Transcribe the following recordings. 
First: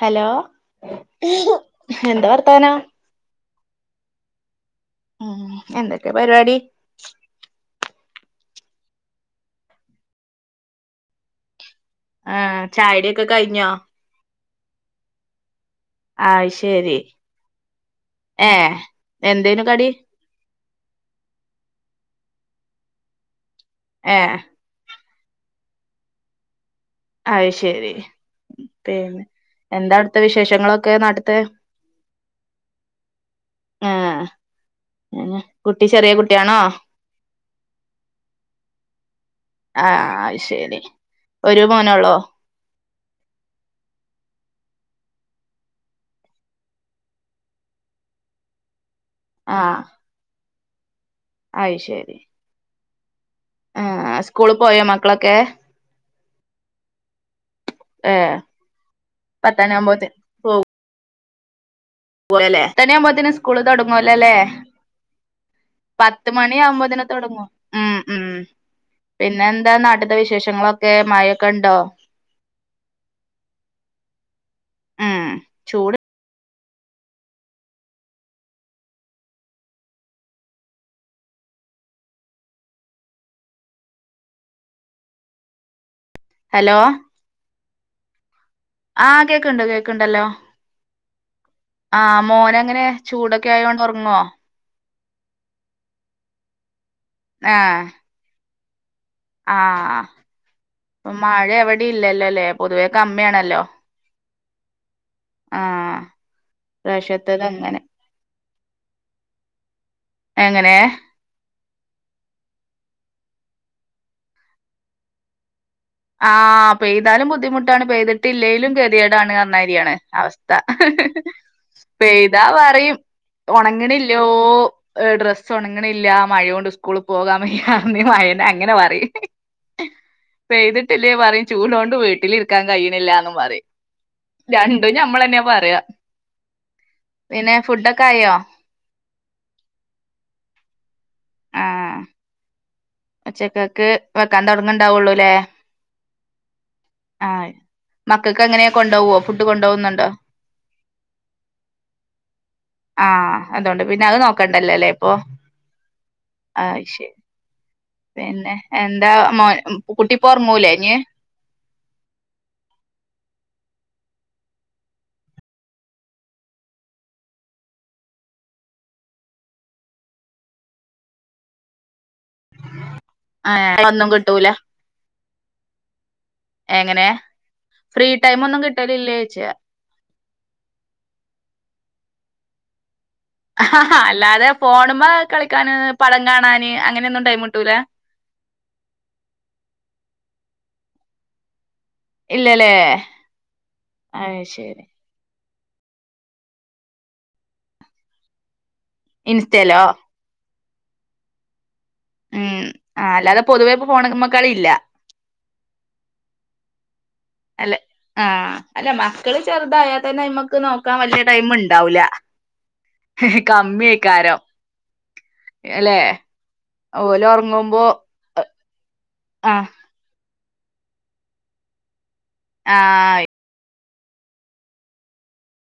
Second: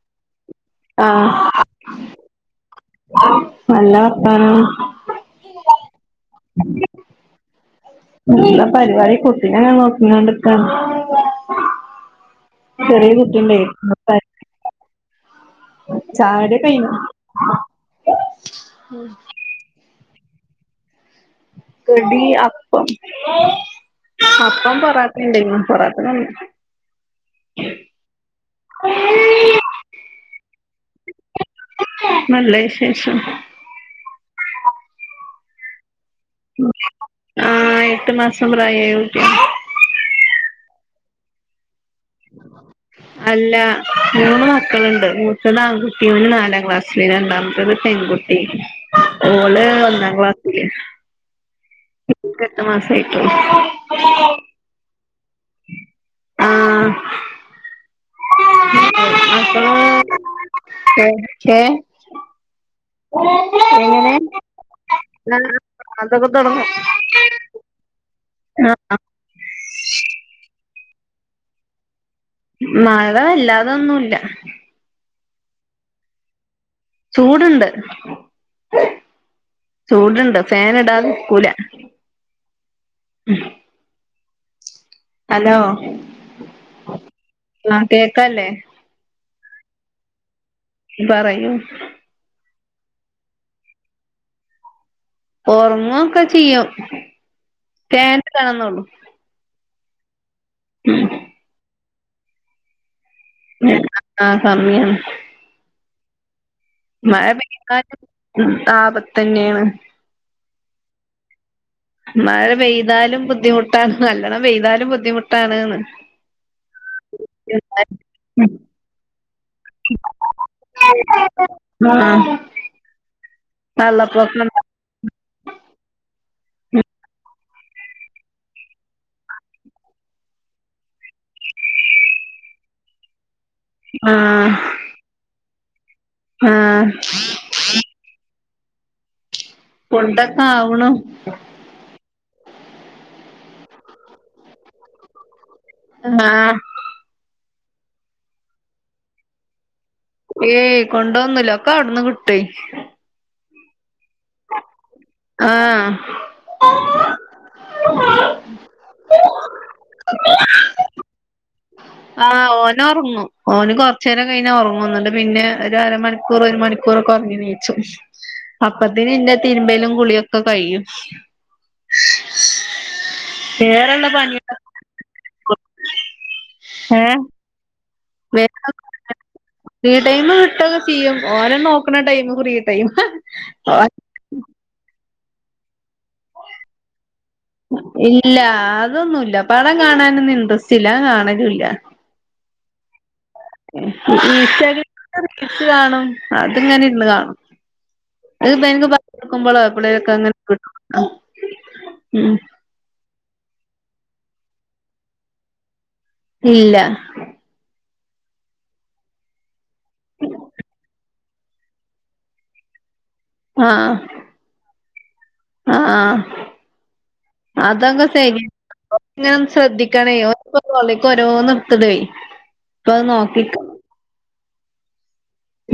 Hello ആഹ് എന്താ വർത്താനം നല്ല വർത്താനം ഉം എന്തൊക്കെ പരിപാടി നല്ല പരിപാടി കുട്ടിനെങ്ങനെ നോക്കി കൊണ്ടിരിക്കാണ് ആഹ് ചെറിയ ചായുടിയൊക്കെ കുട്ടി ഉണ്ടേ കഴിഞ്ഞോ ആ ചായുടി ഒക്കെ കഴിഞ്ഞോ ശരി ഏ എന്തേനു കടി കടി അപ്പം ഏ അപ്പം പൊറാട്ടെ ഉണ്ടേനി പൊറാട്ട ക അയ് ശരി പിന്നെ എന്താ അവിടുത്തെ വിശേഷങ്ങളൊക്കെ നാട്ട്ത്തെ നല്ല വിശേഷം ആ കുട്ടി ചെറിയ കുട്ടിയാണോ ആ എട്ട് മാസം പ്രായമായക്കുട്ടിയാ ആ അയ് ശരി ഒരു മോനള്ളോ അല്ല മൂന്ന് മക്കളുണ്ട് മൂത്തത് ആൺകുട്ടി ഓന് നാലാം ക്ലാസ്സില് രണ്ടാമത്തത് പെൺകുട്ടി ഓള് ആഹ് ഒന്നാം ക്ലാസ്സില് അയ് ശരി ഇൻക്ക് എട്ട് മാസമായിട്ടോള്ളൂ എഹ് സ്കൂൾപോയോ മക്കളൊക്കെ? ആഹ് ഏഹ് അപ്പോ പത്തണി ആവുമ്പോത്തെ [unintelligible] പോയല്ലേ ആകുമ്പോതിന് സ്കൂള് തുടങ്ങുവല്ലേ എങ്ങനെ അല്ലേ അതൊക്കെ പത്ത് മണിയാകുമ്പോത്തിന്. തുടങ്ങും ഉം ഉം അഹ് അഹ് പിന്നെന്താ നാട്ടിത്തെ വിശേഷങ്ങളൊക്കെ മഴൊക്കെ ഉണ്ടോ? മഴ വല്ലാതൊന്നുല്ലാ ഉം ചൂട് ചൂടുണ്ട് ചൂടുണ്ട് ഫാൻ ഇടാതെ നിക്കൂലാ ഹലോ ഹലോ. ആഹ് കേക്കല്ലേ? ആഹ് കേക്കുണ്ട് കേക്കണ്ടല്ലോ പറയൂ ആഹ് മോൻ എങ്ങനെ ചൂടൊക്കെ ആയതോണ്ട് ഉറങ്ങുവോ? ഓർങ്ങോക്കെ ചെയ്യും. ആഹ്. [unintelligible] കാണന്നള്ളൂ. ആഹ്. ഉം മഴ എവിടിം ഇല്ലലോല്ലേ പൊതുവേ കമ്മിയാണല്ലോ ആ കമ്മിയാണ് ആഹ് മ മഴ പെയ്ക്കാനും ആപതന്നെയാണ്. എങ്ങനെ. മഴ പെയ്താലും ബുദ്ധിമുട്ടാണ് നല്ലോണം പേയ്താലും ബുദ്ധിമുട്ടാണ്ന്ന്. ആഹ് പെയ്താലും ബുദ്ധിമുട്ടാണ് പെയ്തിട്ടില്ലേലും കതിയടാണ് നന്നാരിയാണ്. അവസ്ഥ ആ പെയ്താ പറയും ഉണങ്ങണില്ലോ. വെള്ളപ്പൊക്കം ഒ ഡ്രസ്സ് ഉണങ്ങണില്ല മഴയ കൊണ്ട് സ്കൂളിൽ പോകാൻ വയ്യ മഴന അങ്ങനെ പറയും. പേയ്തിട്ടില്ലേ പറയും ചൂടൊണ്ട് വീട്ടിലിരിക്കാൻ കഴിയുന്നില്ലന്ന് പറയും ആ ര ര ഞമ്മളെന്നൊ പറയാ. ആഹ്. പിന്നെ ഫുഡൊക്കെ ആയോ? ഫുടൊക്കെ ആവണു. ആഹ് ഉച്ചക്കക്ക് വെക്കാതുടങ്ങണ്ടാവുള്ളൂല്ലേ. ആഹ്. ആഹ് മക്കൾക്ക് എങ്ങനെയ കൊണ്ട് പോകുവോ ഫുഡ് കൊണ്ട് പോകുന്നുണ്ടോ? ഏയ് കൊണ്ടോകൊനുല്ല ഒക്കെ അവിടന്ന് കിട്ടേ. ആഹ് അതുകൊണ്ട് പിന്നെ അത് നോക്കണ്ടല്ലല്ലേ ഇപ്പൊ ആഹ് ആ ശരി. പിന്നെ എന്താ കുട്ടിപ്പോ ഓർങ്ങൂലേഞ്. ആ ഓൻ ഉറങ്ങും ഓന് കൊറച്ച് നേരം കഴിഞ്ഞ ഉറങ്ങും ന്നണ്ട് പിന്നെ ഒരു അരമണിക്കൂർ ഒരു മണിക്കൂർ. കുറക്ക ഉറങ്ങി നീച്ചു അപ്പത്തിന് എന്റെ തിരുമ്പേലും കുളിയൊക്കെ കഴിയും. ആ വേറെള്ള ഒന്നും കിട്ടൂല. പണികള് എങ്ങനെ ഏഹ് ഫ്രീ ടൈം ഒന്നും വേറെ കിട്ടലില്ലേന്ന് ച്ചോയിച്ച. ഫ്രീ ടൈം കിട്ടുഒക്കെ ചെയ്യും ഓര നോക്കണ ടൈം ഫ്രീ ടൈം. ആ അല്ലാതെ ഫോണുമാ കളിക്കാന് പടം കാണാൻ അങ്ങനെ ഒന്നും ടൈം ക്കി ഇല്ല അതൊന്നുല്ല പടം കാണാനൊന്നും ഇൻട്രസ്റ്റ് ഇല്ല കാണലൂല്ല. ഇല്ലല്ലേ ഈ ശരി [inaudible] കാണും അതിങ്ങനെഇര്ന്ന്കാണും അതിപ്പോ കൊടുക്കുമ്പോളോ ഇൻസ്റ്റയിലോ പിള്ളേരൊക്കെ അങ്ങനെ കിട്ടോ ഉ ഉം ആ അല്ലാതെ പൊതുവെ ഇപ്പൊ ഫോണ മക്കളി ഇല്ല ഇല്ല അല്ലെ. ആഹ അല്ല മക്കള് ചെറുതായാൽന്നെ അയ്മ്മക്ക് നോക്കാൻ വലിയ ടൈം ഉണ്ടാവൂല ആഹ് കമ്മിയക്കാരം അല്ലെ? ഓല് ഒറങ്ങുമ്പോ അതക്കെ [unintelligible] ആഹ് ശ്രദ്ധി ക്കണേ ഒന്പ്പോ തൊള്ളേക്ക് ഓരോന്ന് എടുത്തിടെ അപ്പൊ അത് ആഹ് നോക്കിട്ട്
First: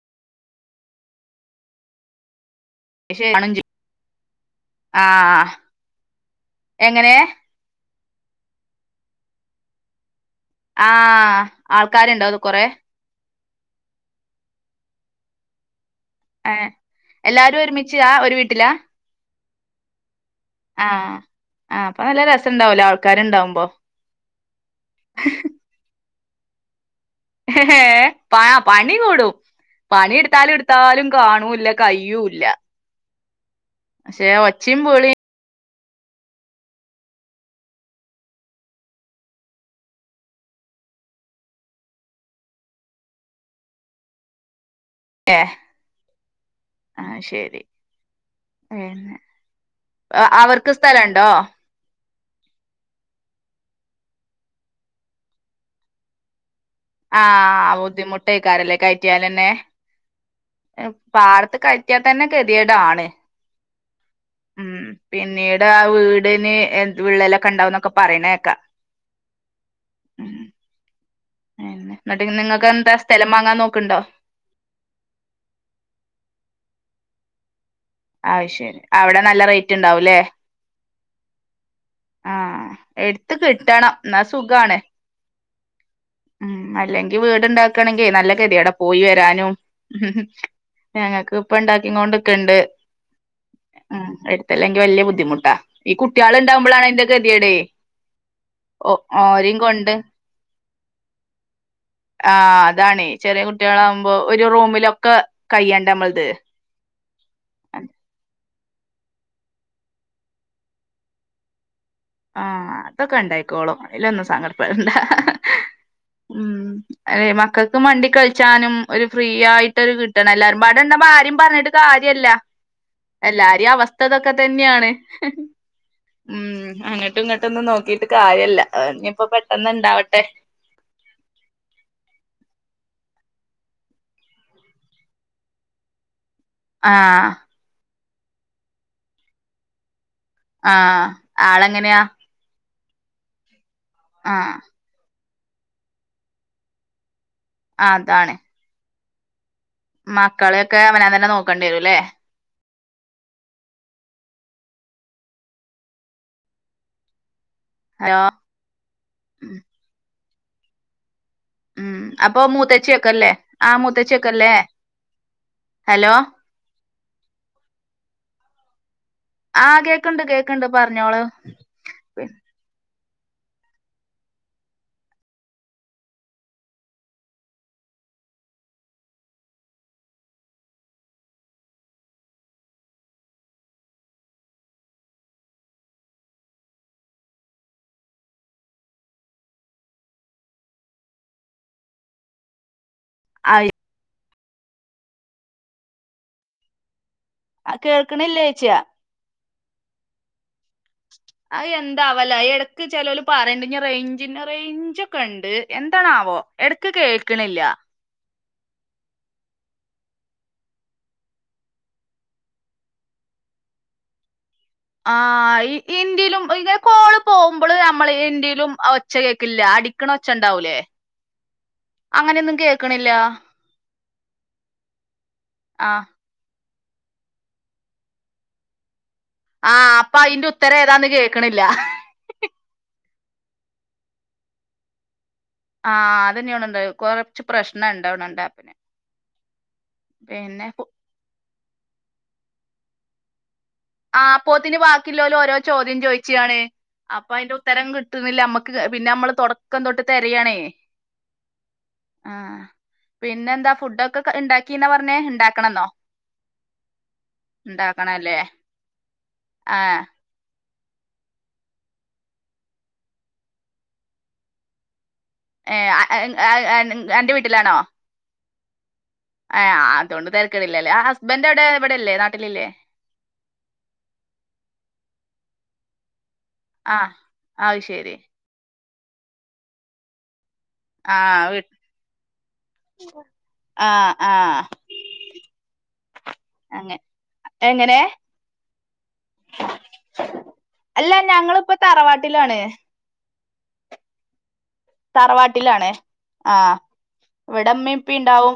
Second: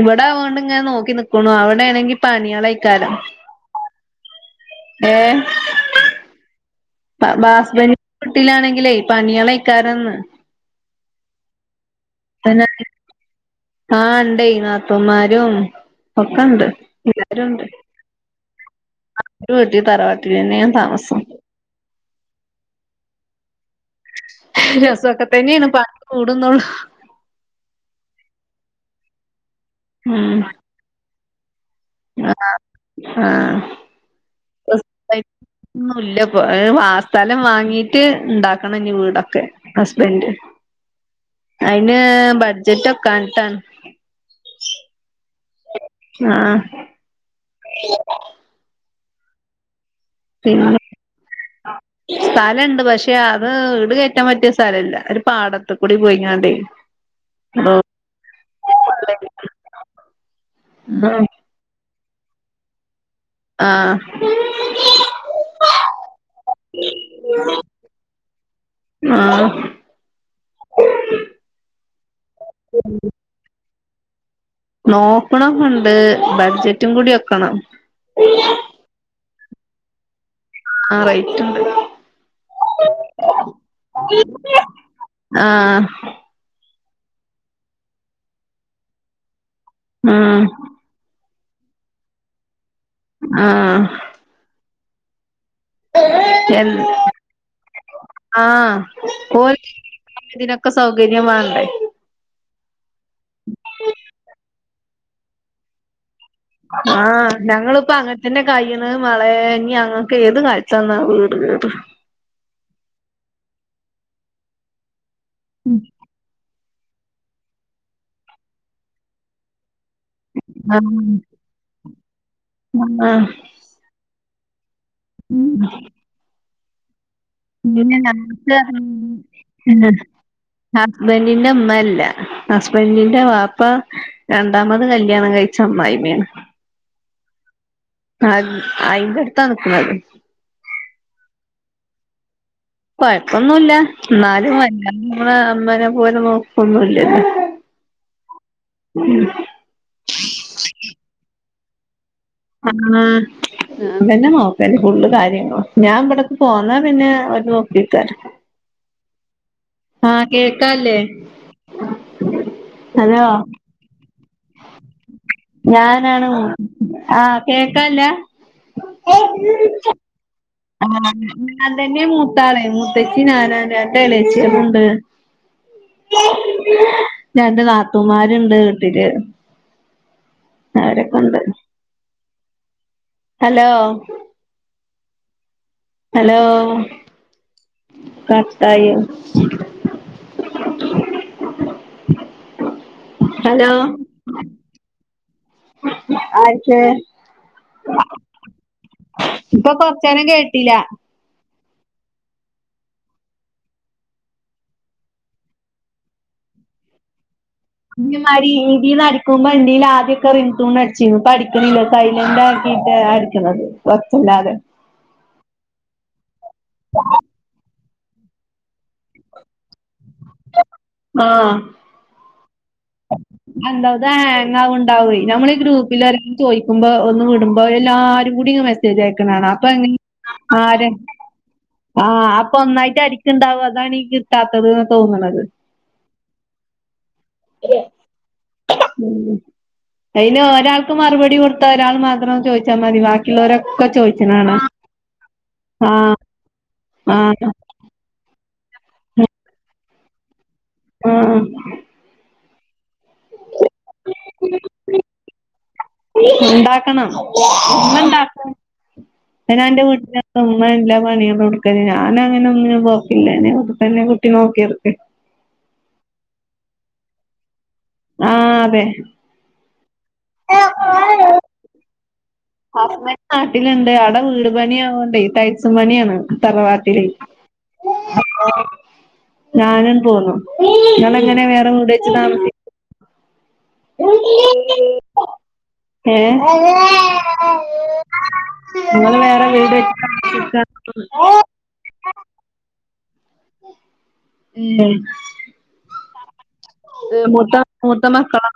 ഇവിടെ ആവോണ്ട് ഇങ്ങെ നോക്കി നിക്കണു അവിടെ ആണെങ്കി പണികളയിക്കാരം. കാണും ചെയ്യും. ഏ ആഹ് എങ്ങനെ ബാസ്ബെ വീട്ടിലാണെങ്കിലേ പണികള ക്കാരന്ന് ആ ആൾക്കാരുണ്ടോ അവടെ കൊറെ ആഹ ഉണ്ട നാത്തൂന്മാരും ഏ ഒക്കെണ്ട് എല്ലാരും ഉണ്ട് ഒരുമിച്ചതാ ഒരു വീട്ടിലാ ഒരു വീട്ടിൽ തറവാട്ടില് പിന്നെയ ആഹ് ആഹ് അപ്പൊ നല്ല രസംണ്ടാവലോ ആൾക്കാണ്ടാവുമ്പോ? രസക്കെ തന്നെയാണ് പണി കൂടുന്നുള്ളു പ പണി കൂടും പണി ഉം ഇടുത്താലും ഇടുത്താലും കാണൂല്ല ആഹ് ആഹ് കയുല്ലപക്ഷെ ഒച്ചപ്പുലിം ഉ ഇല്ലപ്പോ ആ സ്ഥലം വാങ്ങീട്ട് ഇണ്ടാക്കണം ഇനി വീടൊക്കെ ഹസ്ബൻഡ് അയിന് ബഡ്ജറ്റ് ഒക്കാഞ്ഞിട്ടാണ്. അ ആഹ് ആഹ ശരി പിന്നെ അവർക്ക് സ്ഥലംണ്ടോ? സ്ഥലുണ്ട് പക്ഷെ അത് ഇീട് കയറ്റാൻ പറ്റിയ സ്ഥലല്ല ഒരു പാടത്ത കൂടി പോയിങ്ങണ്ടേ ആഹ ബുദ്ധിമുട്ട്ക്കാരല്ലേ കയറ്റിയൽന്നെ പാടത്ത് കയ കയറ്റിയിൽ തന്നെ കെതിയടാണ്. ആഹ ഉം പിന്നീട് ആ വീടിന് വിള്ളലൊക്കെ ഉണ്ടാവന്നൊക്കെ പറയണേക്കാ ആഹ പിന്ന എന്നിട്ട് നിങ്ങൾക്ക് എന്താ സ്ഥലം വാങ്ങാൻ നോക്കണ്ടോ? നോക്കണംക്കെ ണ്ട് ബഡ്ജറ്റും കൂടി ഒക്കണം. അയ്ശരി അവിടെ നല്ല റേറ്റ് ഉണ്ടാവുംല്ലേ? ആ റൈറ്റ് ഉണ്ട്ടാ ആഹ എടുത്ത കിട്ടണം ഇന്നാ സുഖണ് ആഹ് ഉ അല്ലെങ്കി വീടുണ്ടാക്കണമെങ്കേ നല്ല കതി എട പോയി വരാനും ഉം ഉ ഞങ്ങൾക്ക് ഇപ്പ ഇണ്ടാക്കി കൊണ്ടക്കുണ്ട് ആഹ ഉ എടുത്തല്ലെങ്കിൽ വല്യ ബുദ്ധിമുട്ടാ ഈ കുട്ടികൾണ്ടാവുമ്പോളാണ് എ അയിന്റെ കെതീടെ ആഹ് പോലെ ഇതിനൊക്കെ സൗകര്യ വേണ്ടേ ആ അതാണ് ചെറിയ കുട്ടികളാവുമ്പോ ഒരു റൂമിലൊക്കെ കയ്യണ്ട നമ്മളത് ആഹ് ഞങ്ങിപ്പോ അങ്ങനെത്തന്നെ കൈണ് മാളെ ഇഞ്ഞ അങ്ങക്ക ഏത് കാലത്താ വീട് കേറ് ആഹ അതൊക്കെ ഇണ്ടായിക്കോളും അയ്ല്ലൊന്നും സങ്കടപ്പണ്ട ഉം ഉം അതെ മക്കൾക്ക് മണ്ടി കളിച്ചാനും ഒരു ഫ്രീ ആയി് കിട്ടണം എല്ലാരും പാടുണ്ട്പോ ആരും പറഞ്ഞിട്ട് കാര്യല്ല ആഹ് എല്ലാരെ അവസ്ഥ അവസ്ഥ ഇതൊക്കെ തന്നെയാണ് ഉ ആണ് ങ്ങട്ടും ഇങ്ങോട്ട്ന്നും പിന്നെ നോക്കിട്ട് ഞങ്ങക്ക് കാര്യല്ല ഇനിയിപ്പോ പെട്ടെന്ന് ഇണ്ടാവട്ടെ ഹസ്ബൻന്റിന്റെ മ്മ ല്ല ഹസ്ബന്റിന്റെ വാപ്പ രണ്ടാമത് കല്യാണം കഴിച്ച അമ്മായ്മേണ്. ആഹ ആ അയിന്റട്ത്താനിക്കുന്നത് ആ ആളെങ്ങനെയാ കൊഴപ്പൊന്നുല്ല ആഹ് ന്നാലും അല്ലനമ്മെ അമ്മനെ പോലെ നോക്കൊന്നുംല്ലല്ലോ ആ താണ് മക്കള ഒക്കെ അവനൻ തന്നെ നോക്കേണ്ടി വരും ല്ലേ ആ ഞാ തന്നെ നോക്കല് ഫുള്ള് കാര്യങ്ങളും ഞാൻ ഇവിടന്ന് പോന്നാ പിന്നെ അവര് നോക്കികാരം ഹലോ ആ കേൾക്കാ ല്ലേ ആഹ് അപ്പൊ മൂത്തച്ചിഒക്കല്ലേ ആ മൂത്തച്ചിഒക്കെല്ലേ ഞാനാണ് മു ആ കേക്കാ ല്ല ആഹ് കേക്കുണ്ട് കേക്ക് ആ ഞാ തന്നെയാമൂത്താള് മൂത്തച്ചി ഞാനാണ് രണ്ട് എളേച്യേള്ണ്ട് രണ്ട് നാത്തൂമാരുണ്ട് വീട്ടില് അവരൊക്കെ ഉണ്ട് ഹലോ ഹലോ കാട്ടായൊ അയ് ഹലോ ആര്ക്ക് ആ കേൾക്ക്ണില്ലേ ചോയ്ച്ചാ ഇപ്പൊ കുറച്ച്നേരം കേട്ടില അയ് എന്താവോലേ എടക്ക് ചെലോൽ പറയിണ്ട് നിറേഞ്ചിന്റെ റേഞ്ച് ഒക്കെ ഇണ്ട് എടക്ക് കേൾക്ക്ണില്ല ഇതേമാരി ഇൻന്റീന്ന് അടിക്കുബോ ഇൻന്റീല് ആദ്യൊക്കെ റിങ്ടോൺ അടിച്ചീനു ഇപ്പോ അടിക്ണില്ല സൈലന്റ് ആകീട്ട് ക്ക്ണത് ഒച്ചഇല്ലാതെ ആ ഇ ഇന്റീലും ഇതേ കോള് പോ വ്മ്പള് നമ്മള് ഇന്റീലും ഒച്ച കേൾക്കില്ല അടിക്കണ ഒച്ച ഉണ്ടാവൂലേ ആഹ് അങ്ങനൊന്നും കേൾ എന്തത് ഹാങ്ങാവ്ണണ്ടാവൊയ് നമ്മളീ ആ ഗ്രൂപ്പില ചോയ്ക്കുമ്പോ ഒന്ന് വിടുമ്പോ എല്ലാരും കൂടി മെസേ മെസ്സേജ് അയക്ക്ണ് കാണ അപ്പോ ആ ഇങ്ങനെ അപ്പൊ അയിന്റെ ഉത്തരം ആരെ ഏതാന്ന് കേക്കണില്ല ആഹ് ഒന്നായിട്ട് അടിക്കണ്ടാവും അതാണീ കിട്ടാത്തത് ന്ന് തോന്നണത് ആ അതന്നെ തേണോണ്ടയ് ഉം അയിന് പിന്നെ ഒരാൾക്ക് മറുപടി കൊടു ത്ത ഒരാൾ മാത്രോ ചോയ്ച്ചാൽ മതി ബാക്കി ക്കി ള്ളോരൊക്കെ ചോ ആപോത്തിന് ബാക്കിലോലോരോ ചോദ്യം ചോയിച്ചാണ് അപ്പൊ ആഹ് അതിന്റെ ഉ ത്തരം കിട്ടുന്നില്ല നമ്മുക്ക് പിന്നെ നമ്മള് തുടക്കം തൊട്ട് തെരയാണേയ് ആഹ് ആഹ് പിന്നെ എന്താ ഫുഡ ഒക്കെ ഉണ്ടാക്കിന്നാ പറഞ്ഞെ ഉണ്ടാക്കണെന്നോ ഉണ്ടാ ക്കണം ഇമ്മ ഇണ്ടാക്കും ഇപ്പെ ഞാൻ ഇന്റെ ആഹ് വീട്ടിലാണ് ഉമ്മ എല്ലാ പണികളും എടുകല് ഞാനങ്ങനെ ഒന്നിനും പോക്കില്ലനെ ലെനെ കുട്ടി നോക്കിയർക്ക് എഹ് അയ് അയ് അയ് അന്റെ വീട്ടിലാണോ ആഹ് അതെ ഏഹ് അതോണ്ട് തെരക്കെടില്ലലേ ആ ഹസ്ബൻറ് എവിടെ ഇവിടെല്ലേ നാട്ടിലില്ലേ ഹസ്ബൻഡ് നാട്ടിലുണ്ട് അവിടെ വീട് പണിയാവോണ്ട് ടൈൽസും പണിയാണ് തറവാട്ടില് ആഹ് അത് ശെരി അപ്പോ ഞാന് പോന്നു നിളങ്ങളെ എങ്ങനെ ആഹ് വീ വേറെ വീട് വച്ചു താമസി ആഹ് ആഹ് [inaudible] ഏഹ് അങ്ങ എങ്ങനെ ഇങ്ങൾ വേറെ വീട് [inaudible] അല്ല ഞങ്ങളിപ്പോ തറവാട്ടിലാണ് ഉം തറവാട്ടിലാണ് ആ മൂത്ത ഇവിട ഇമ്മീം മൂത്ത ഇപ്പിം മക്കളാ ഇണ്ടാവും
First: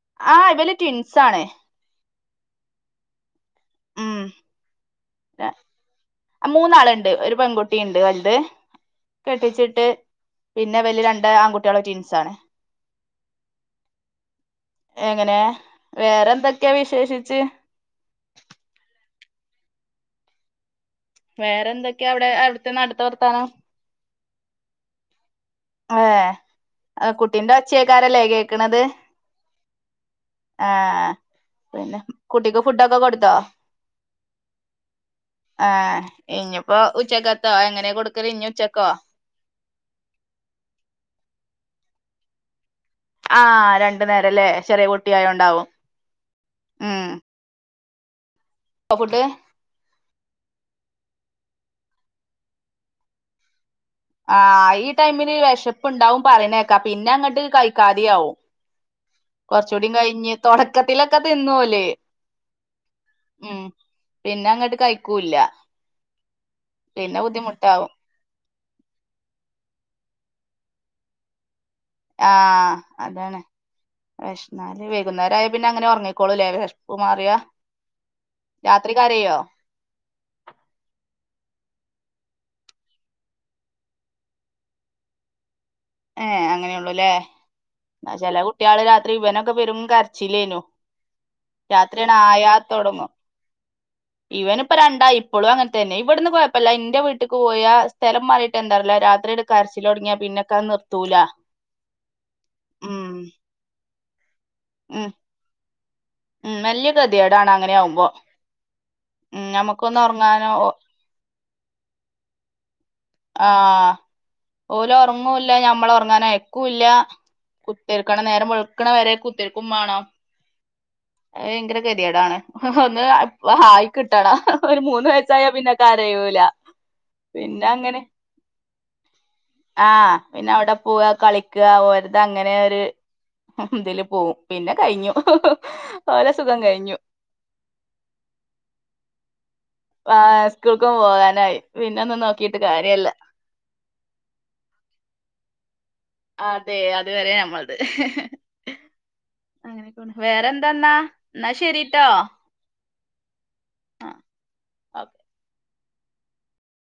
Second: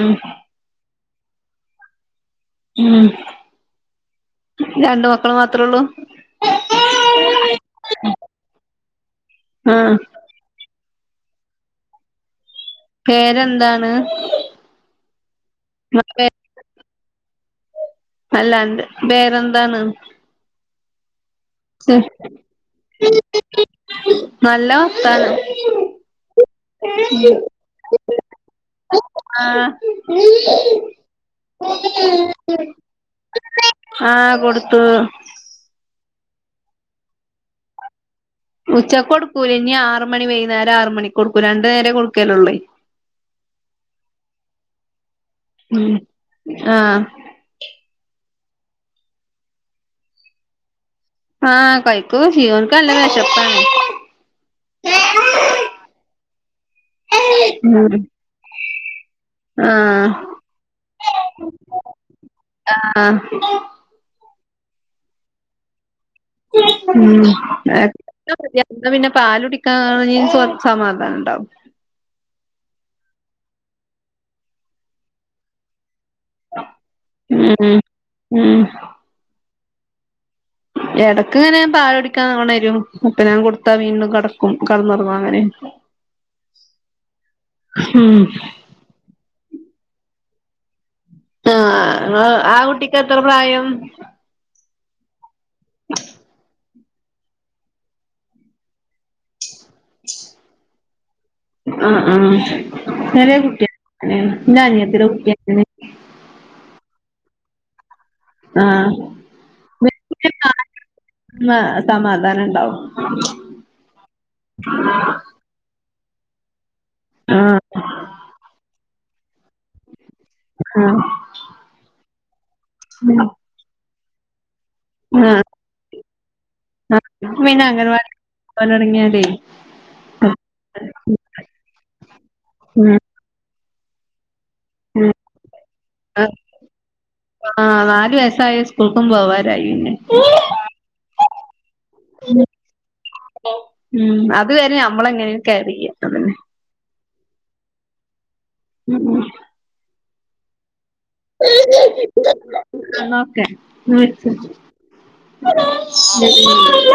ഉം ആ ഇവല് ട്ടിൻസാണ് ഉം രണ്ട് മ ല മൂന്നാള് ഇണ്ട് ഒരു പെൺകുട്ടീ ഇണ്ട് വല്ത് കെട്ടിച്ചിട്ട് ആഹ് പിന്ന ഇവല് രണ്ട് ആൺകുട്ട്വാളും ടീൻസാണ് പേരെന്താണ് എങ്ങനെ വേറെന്തൊക്കെയ വിശേഷിച്ച് അല്ല അന്റെ പേരെന്താണ് വേറെന്തൊക്കെയാ അവിടെ അവിടുത്തെ നാട്ട്ത്തെ വർത്താനം നല്ല വർത്താനം അതെ ആഹ് കുട്ടിന്റെ ഒച്ചേക്കാനല്ലേ കേക്ക്ക്ണത് ആഹ് ആഹ് പിന്നെ കുട്ടിക്ക് ഫുഡൊക്കെ കൊട്ത്താേ ആഹ് കൊടുത്തു ആഹ് ഇഞ്ഞ്പ്പോ ഉച്ചക്കെത്തോ എങ്ങെനേ കൊട്ക്കെല് ഞ്ഞ് ഉച്ചക്കാെട്ക്കൂല ഇനി ആറ് മണി വൈന്നേരം ആറ് മണിക്കൊട്ക്കും രണ്ട് നേരെ കൊട്ക്കലൊള്ളേ കൊടുക്കല്ലള്ളേ ആഹ് രണ്ട് നേരല്ലേ ചെറിയ കുട്ട്യായോണ്ടാവും ഉം ആഹ് ഉം ക്കോ ഫുഡ്ഡ് ആഹ് കൈകൊക്കെ ചെയ്യും ഓൻക് നല്ല വെശെപ്പാണ് ആഹ് ഈ ടൈമില് വെശെപ്പ്ണ്ടാവും പറീണേക്കാ പിന്നെ അങ്ങട്ട് ഉം കഴിക്കാതിം ആവും കാെർച്ചൂടിം ആഹ് കഴിഞ്ഞ് താെടക്കത്തിലൊക്കെ തിന്നു ഓല് അഹ് ആഹ് പിന്നങ്ങട്ട് കയ്ക്കൂല്ലാ ഉം [unintelligible] [unintelligible] പിന്നെ പാല് കുടിക്കാന് കെർച്ച് സമാധാനണ്ടാവും ആഹ് അതാണ് വെഷ്മ അല്ലേ വൈകുന്നേരായ പിന്നെ അങ്ങെനെ ഒർങ്ങി ക്കോളുംലേ വെഷ്പ്പ് മാറ്യാ ഉം ഉം രാത്രി കരയോ എടെക്ക്ങ്ങെനെ പാലുടിക്കാൻ ഒണെരും അപ്പ ഞാ കൊട്ത്താ വീണ്ടും കട്ക്കും കടന്നാെർങ്ങും അങ്ങെനെ ഏഹ് അങ്ങെനെയൊള്ളുലേ അ ഉം ചെലെ കു ട്ട്യാള് രാത്രി ഇവനൊക്കെ പെരും കര്ച്ചിലേനു ആഹ് രാത്ര്യാണ്ടായാ ആ കുട്ടിക്ക് താെട്ങ്ങും എത്ര പ്രായം ഇവന്പ്പ രണ്ടായി ഇപ്പളും അങ്ങൻതന്നെ ഇവട്ന്ന് കൊഴപ്പല്ല ഇന്റെ വീട്ട്ക്ക് പോയ സ്ഥലം മാറീട്ടാെ എന്താന്നറീല്ല രാത്രി കര്ച്ചിലാെട്ങ്ങ്യാ പിന്നെക്കത് നിർത്തൂല ആഹ് ആഹ് ഉം ചെലേ കുട്ട്യള് നേണ് ന്റെ അനിയത്തിടെ ഉം കുട്ടി അങ്ങെനെ ഉം വല്യ കെത്യേടാണ് അങ്ങെനെ അവുമ്പോ ആഹ് ഉം ഞമക്കൊന്ന് ഒർങ്ങാനോ ഒ ന്ന് സമാധാനണ്ടാവും ആഹ് ഓലാെർങ്ങൂല്ല ഞമ്മളെ ഒർങ്ങാനയ്ക്കൂല്ലാ ആഹ് കേൾക്കണം നേരം വെൾക്ക്ണെ വെരെ കുത്തിര്ക്കും മാണം ആഹ് അത് ഭയെങ്കെരെ കെത്യേടാണ് ഒന്ന് ആയി കിട്ടണം ഒര് മൂന്ന് ആഹ് വയസ്സായ പിന്നെ കരയൂല പിന്നെ അങ്ങനെ പോലൊട്ങ്ങ്യാലേ ആഹ് പിന്നെ അവിടെ പോവാ കളിക്കാ ഓര്തങ്ങെനെ ഒര് ഉം തില് പോവും പിന്നെ ഉം കയ്ഞ്ഞു ഓലെ സുഖം കയ്ഞ്ഞു ആഹ് നാല് വയസ്സായ സ്കൂക്കും പോവാരായിന്നെ വാ സ്കൂക്കും പോവാനായി പിന്നെ ഒന്നും നോക്കീട്ട് കാര്യല്ല ഉം അത്‌വെരെ നമ്മളെങ്ങനേലും കേറെയ്യാ അതെ അത്‌വെരെ ഞമ്മൾത് ഉം ഉം അങ്ങനെക്കോണ് വേറെന്തെന്നാ ന്നാ ഓക്കെ ആ [unintelligible] ഓക്കെ ഉം ഉ